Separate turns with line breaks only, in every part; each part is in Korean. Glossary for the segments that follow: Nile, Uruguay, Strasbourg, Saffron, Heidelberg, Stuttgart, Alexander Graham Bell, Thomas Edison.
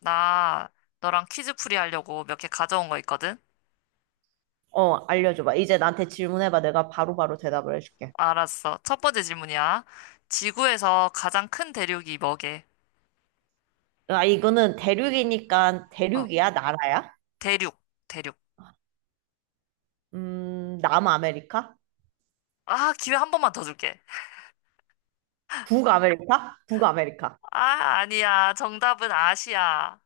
나 너랑 퀴즈풀이 하려고 몇 개 가져온 거 있거든?
어, 알려줘봐. 이제 나한테 질문해봐. 내가 바로바로 대답을 해줄게.
알았어. 첫 번째 질문이야. 지구에서 가장 큰 대륙이 뭐게?
아, 이거는 대륙이니까
어,
대륙이야? 나라야?
대륙, 대륙.
남아메리카?
아, 기회 한 번만 더 줄게.
북아메리카? 북아메리카.
아, 아니야. 정답은 아시아.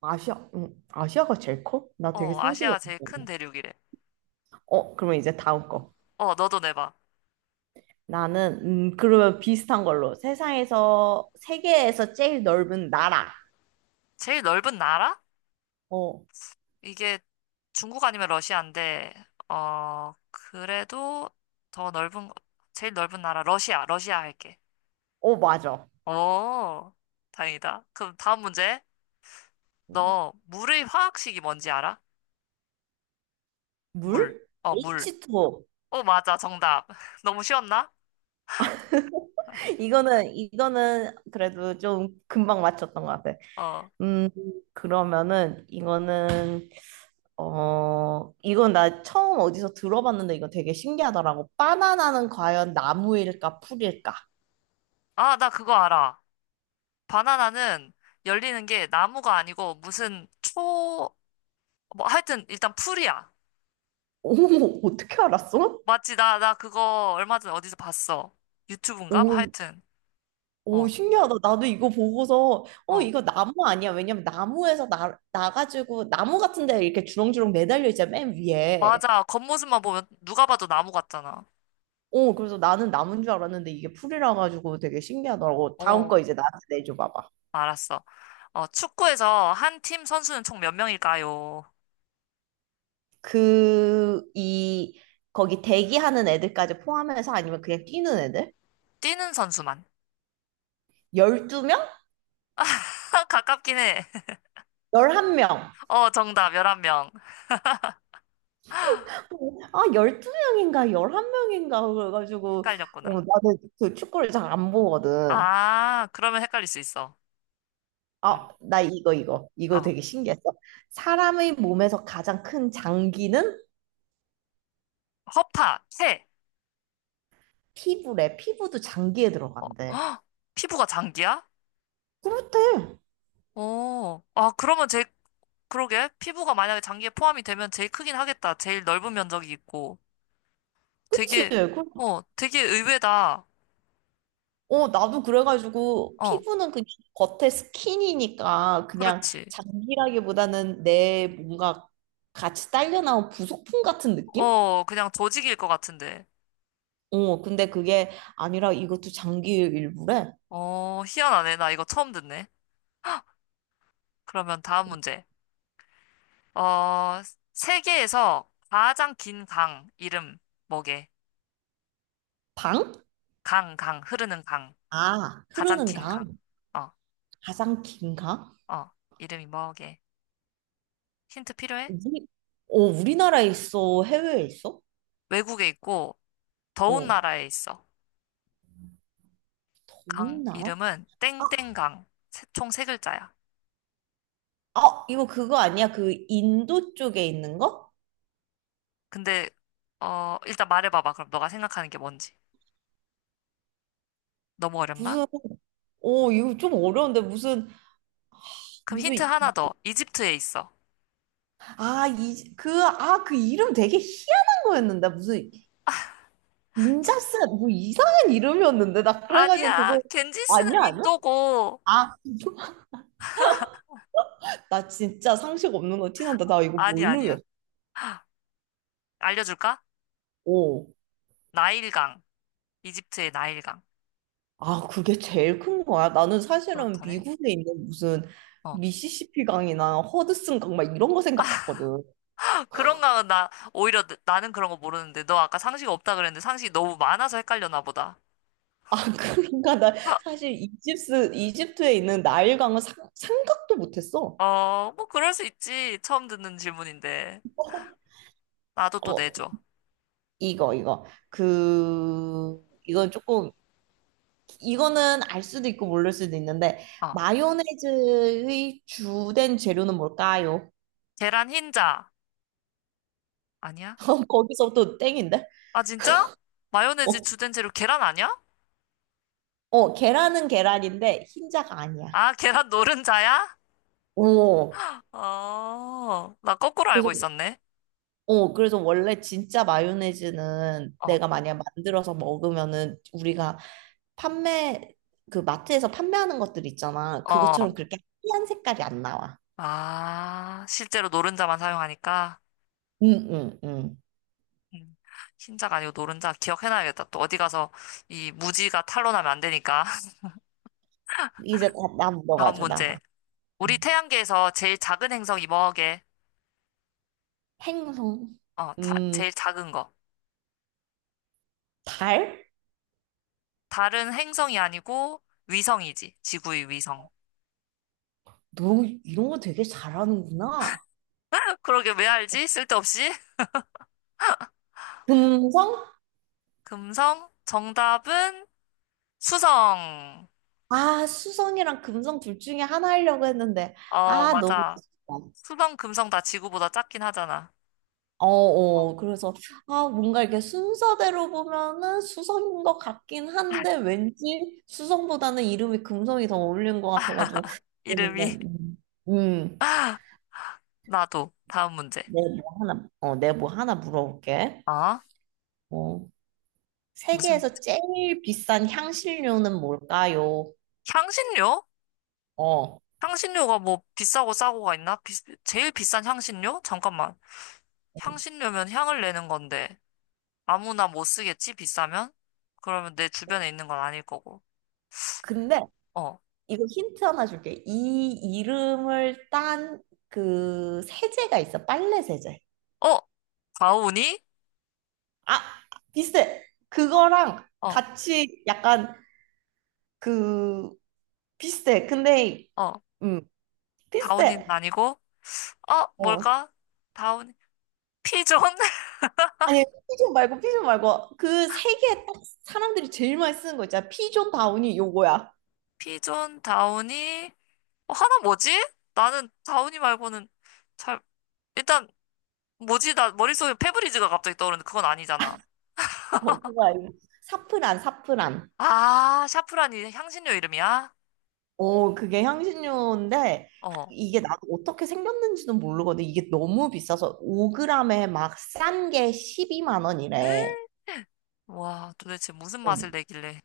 아시아, 아시아가 제일 커? 나 되게
어,
상식이
아시아가 제일 큰
없는데.
대륙이래.
어, 그러면 이제 다음 거.
어, 너도 내봐.
나는, 그러면 비슷한 걸로. 세계에서 제일 넓은 나라.
제일 넓은 나라?
어,
이게 중국 아니면 러시아인데, 어, 그래도 더 넓은, 제일 넓은 나라, 러시아, 러시아 할게.
어, 맞아.
오, 다행이다. 그럼 다음 문제. 너 물의 화학식이 뭔지 알아? 물.
물?
어, 물.
H2O.
어, 맞아. 정답. 너무 쉬웠나?
이거는 그래도 좀 금방 맞췄던 것 같아.
어.
음, 그러면은 이거는 어 이건 나 처음 어디서 들어봤는데 이거 되게 신기하더라고. 바나나는 과연 나무일까 풀일까?
아, 나 그거 알아. 바나나는 열리는 게 나무가 아니고 무슨 초, 뭐 하여튼 일단 풀이야.
오, 어떻게 알았어?
맞지? 나 그거 얼마 전에 어디서 봤어. 유튜브인가? 뭐
오,
하여튼.
오,
어,
신기하다. 나도 이거 보고서
어.
이거 나무 아니야? 왜냐면 나무에서 나 나가지고 나무 같은 데 이렇게 주렁주렁 매달려 있잖아 맨 위에.
맞아. 겉모습만 보면 누가 봐도 나무 같잖아.
그래서 나는 나무인 줄 알았는데 이게 풀이라 가지고 되게 신기하더라고. 다음 거
어,
이제 나한테 내줘 봐봐.
알았어. 어, 축구에서 한 팀 선수는 총 몇 명일까요?
그, 이, 거기 대기하는 애들까지 포함해서 아니면 그냥 뛰는 애들?
뛰는 선수만.
12명?
가깝긴 해.
11명.
어, 정답, 11명.
아, 12명인가, 11명인가, 그래가지고, 어,
헷갈렸구나.
나는 그 축구를 잘 안 보거든.
아, 그러면 헷갈릴 수 있어. 응.
아, 나 이거. 이거
어,
되게 신기했어. 사람의 몸에서 가장 큰 장기는
허파, 새
피부래. 피부도 장기에
어,
들어간대.
헉, 피부가 장기야?
그렇대.
오 아, 그러면 제일, 그러게. 피부가 만약에 장기에 포함이 되면 제일 크긴 하겠다. 제일 넓은 면적이 있고.
그치?
되게, 되게 의외다.
나도 그래가지고
어,
피부는 그냥 겉에 스킨이니까 그냥
그렇지.
장기라기보다는 내 뭔가 같이 딸려 나온 부속품 같은 느낌?
어, 그냥 조직일 것 같은데.
어, 근데 그게 아니라 이것도 장기 일부래.
어, 희한하네. 나 이거 처음 듣네. 그러면 다음 문제. 어, 세계에서 가장 긴 강 이름 뭐게?
방?
강, 강, 흐르는 강.
아,
가장
흐르는
긴 강.
강.
어,
가장 긴 강?
어. 이름이 뭐게? 힌트 필요해?
우리, 우리나라에 있어? 해외에 있어?
외국에 있고, 더운
어,
나라에 있어. 강
더운 나라?
이름은
아,
땡땡강. 총 세 글자야.
아, 이거 그거 아니야? 그 인도 쪽에 있는 거?
근데, 일단 말해봐봐. 그럼 너가 생각하는 게 뭔지. 너무 어렵나?
무슨, 이거 좀 어려운데 무슨
그럼 힌트
무슨
하나 더. 이집트에 있어.
그 이름 되게 희한한 거였는데. 무슨 인자스, 뭐 이상한 이름이었는데. 나 그래가지고
아니야.
그거,
겐지스는
아니야, 아니야?
인도고.
아, 나 진짜 상식 없는 거 티난다. 나 이거
아니야, 아니야.
모르겠어.
알려줄까?
오.
나일강. 이집트의 나일강.
아, 그게 제일 큰 거야. 나는 사실은
그렇다네.
미국에 있는 무슨
어.
미시시피 강이나 허드슨 강 막 이런 거 생각했거든.
그런가 나 오히려 나는 그런 거 모르는데 너 아까 상식 없다 그랬는데 상식이 너무 많아서 헷갈려나 보다.
아, 그러니까 나
아,
사실 이집트에 있는 나일 강은 생각도 못했어.
뭐 그럴 수 있지. 처음 듣는 질문인데. 나도 또
어,
내줘.
이거 그 이건 조금 이거는 알 수도 있고 모를 수도 있는데
어.
마요네즈의 주된 재료는 뭘까요?
계란 흰자. 아니야?
거기서부터 땡인데?
아, 진짜? 마요네즈
어,
주된 재료 계란 아니야?
어 계란은 계란인데 흰자가 아니야.
아, 계란 노른자야?
오
어, 나 거꾸로 알고
그래서
있었네.
그래서 원래 진짜 마요네즈는
어,
내가 만약 만들어서 먹으면은 우리가 판매 그 마트에서 판매하는 것들 있잖아.
어.
그것처럼 그렇게 하얀 색깔이 안 나와.
아, 실제로 노른자만 사용하니까.
응, 응, 응.
음, 흰자가 아니고 노른자 기억해놔야겠다. 또 어디 가서 이 무지가 탄로 나면 안 되니까.
이제 나
다음
물어봐줘, 나라.
문제. 우리 태양계에서 제일 작은 행성이 뭐게?
행성.
어,
음,
제일 작은 거.
달?
다른 행성이 아니고 위성이지. 지구의 위성.
너 이런 거 되게 잘하는구나.
그러게 왜 알지? 쓸데없이.
금성?
금성? 정답은 수성.
아, 수성이랑 금성 둘 중에 하나 하려고 했는데,
어,
아, 너무
맞아.
아쉽다.
수성, 금성 다 지구보다 작긴 하잖아.
어, 어, 그래서, 아, 뭔가 이렇게 순서대로 보면은 수성인 것 같긴 한데, 왠지 수성보다는 이름이 금성이 더 어울리는 것 같아가지고,
이름이.
그러는데, 음,
나도. 다음 문제.
내뭐 하나 물어볼게.
아,
어.
무슨
세계에서
문제?
제일 비싼 향신료는 뭘까요?
향신료?
어.
향신료가 뭐 비싸고 싸고가 있나? 제일 비싼 향신료? 잠깐만. 향신료면 향을 내는 건데. 아무나 못 쓰겠지? 비싸면? 그러면 내 주변에 있는 건 아닐 거고.
근데
어.
이거 힌트 하나 줄게. 이 이름을 딴 그 세제가 있어. 빨래 세제.
어? 다우니?
아, 비슷해. 그거랑
어,
같이 약간 그 비슷해. 근데
어.
음,
다우니는
비슷해.
아니고, 어,
어.
뭘까? 다우니. 피존?
아니, 피존 말고 피존 말고 그 세계딱 사람들이 제일 많이 쓰는 거 있잖아. 피존 다운이 요거야.
피존, 다우니. 어, 하나 뭐지? 나는 다우니 말고는 잘, 일단, 뭐지? 나 머릿속에 페브리즈가 갑자기 떠오르는데 그건 아니잖아.
어, 그거 아니고. 사프란, 사프란.
아, 샤프란이 향신료 이름이야?
어, 그게 향신료인데 하-
어.
이게 나도 어떻게 생겼는지는 모르거든. 이게 너무 비싸서 5g에 막 싼 게 12만 원이래.
와, 도대체 무슨
어.
맛을 내길래.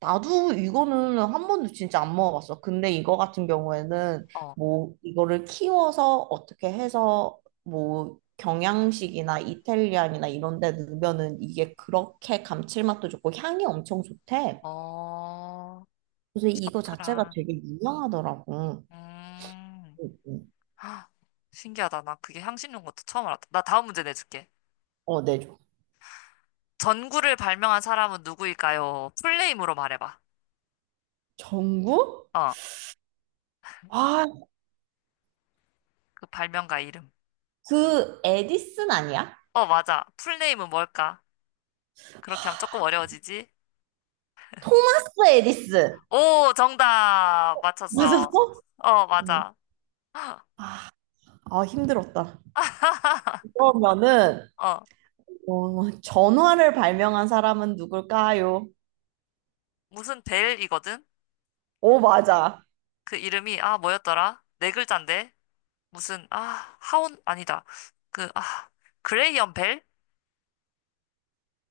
나도 이거는 한 번도 진짜 안 먹어봤어. 근데 이거 같은 경우에는
어,
뭐 이거를 키워서 어떻게 해서 뭐 경양식이나 이탈리안이나 이런 데 넣으면은 이게 그렇게 감칠맛도 좋고 향이 엄청 좋대.
어,
그래서 이거 자체가
샤프란.
되게 유명하더라고.
음.
응, 응.
아, 신기하다. 나 그게 향신료인 것도 처음 알았다. 나 다음 문제 내줄게.
어, 네.
전구를 발명한 사람은 누구일까요? 풀네임으로 말해봐.
전구?
어,
아,
그 발명가 이름.
그 에디슨 아니야?
어, 맞아. 풀네임은 뭘까? 그렇게 하면 조금 어려워지지?
토마스 에디슨.
오, 정답!
맞았어?
맞췄어. 어,
어.
맞아.
아, 아, 힘들었다. 그러면은
어,
어, 전화를 발명한 사람은 누굴까요?
무슨 벨이거든?
오,
네.
맞아.
그 이름이, 아, 뭐였더라? 네 글자인데? 무슨, 아, 하온, 아니다. 그, 아, 그레이엄 벨?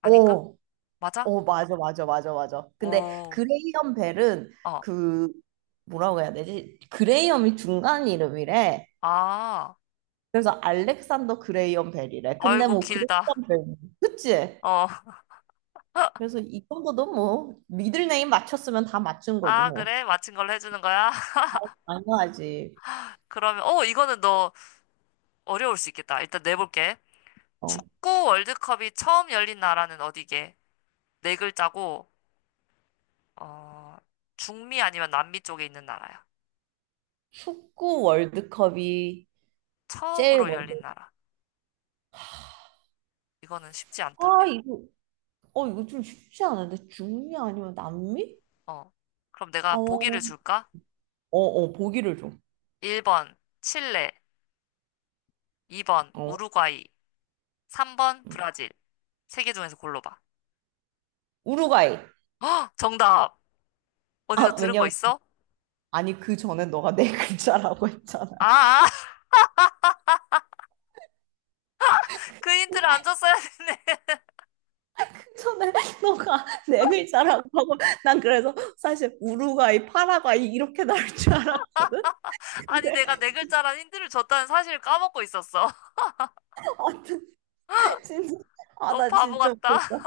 아닌가?
오,
맞아?
오, 맞아, 맞아, 맞아, 맞아. 근데
오.
그레이엄 벨은
어,
그 뭐라고 해야 되지? 그레이엄이 중간 이름이래.
아,
그래서 알렉산더 그레이엄 벨이래. 근데
아이고,
뭐
길다.
그레이엄 벨, 그치?
어,
그래서 이 정도도 뭐 미들네임 맞췄으면 다 맞춘 거지
아,
뭐.
그래? 맞힌 걸로 해주는 거야?
당연하지.
그러면, 이거는 너 어려울 수 있겠다. 일단 내볼게.
어,
축구 월드컵이 처음 열린 나라는 어디게? 네 글자고, 어, 중미 아니면 남미 쪽에 있는 나라야.
축구 월드컵이 제일
처음으로
먼저.
열린 나라. 이거는 쉽지 않다.
아, 이거 좀 쉽지 않은데? 중미 아니면 남미?
어. 그럼
어,
내가 보기를
어,
줄까?
어, 보기를 줘.
1번, 칠레. 2번,
어,
우루과이. 3번, 브라질. 세 개 중에서 골라봐.
우루과이.
정답! 어디서
아,
들은 거
왜냐면,
있어?
아니, 그 전에 너가 네 글자라고 했잖아.
아, 아, 그 힌트를 안 줬어야 했네.
그 전에 너가 네 글자라고 하고, 난 그래서 사실 우루과이, 파라과이 이렇게 나올 줄 알았거든?
아니,
근데,
내가 네 글자란 힌트를 줬다는 사실을 까먹고 있었어.
아, 진짜, 아,
너무
나
바보
진짜
같다.
웃겼다.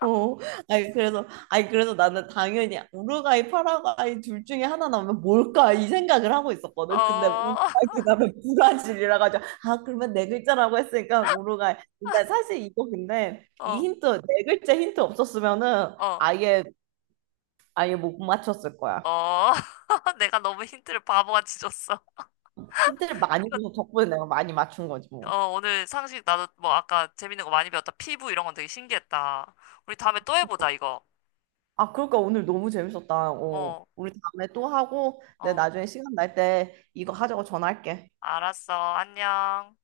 어, 아니, 그래서 나는 당연히 우루과이, 파라과이 둘 중에 하나 나오면 뭘까? 이 생각을 하고 있었거든. 근데
어,
우루과이 그다음에 브라질이라 가지고, 아, 그러면 네 글자라고 했으니까 우루과이. 근데 사실 이거 근데 이
어,
힌트, 네 글자 힌트 없었으면은
어,
아예 못 맞췄을 거야.
어. 내가 너무 힌트를 바보같이 줬어.
힌트를 많이
이거,
줘서 덕분에 내가 많이 맞춘 거지, 뭐.
오늘 상식 나도 뭐 아까 재밌는 거 많이 배웠다. 피부 이런 건 되게 신기했다. 우리 다음에 또 해보자, 이거.
아, 그러니까 오늘 너무 재밌었다. 어,
어,
우리 다음에 또 하고, 내
어.
나중에 시간 날 때 이거 하자고 전화할게.
알았어. 안녕.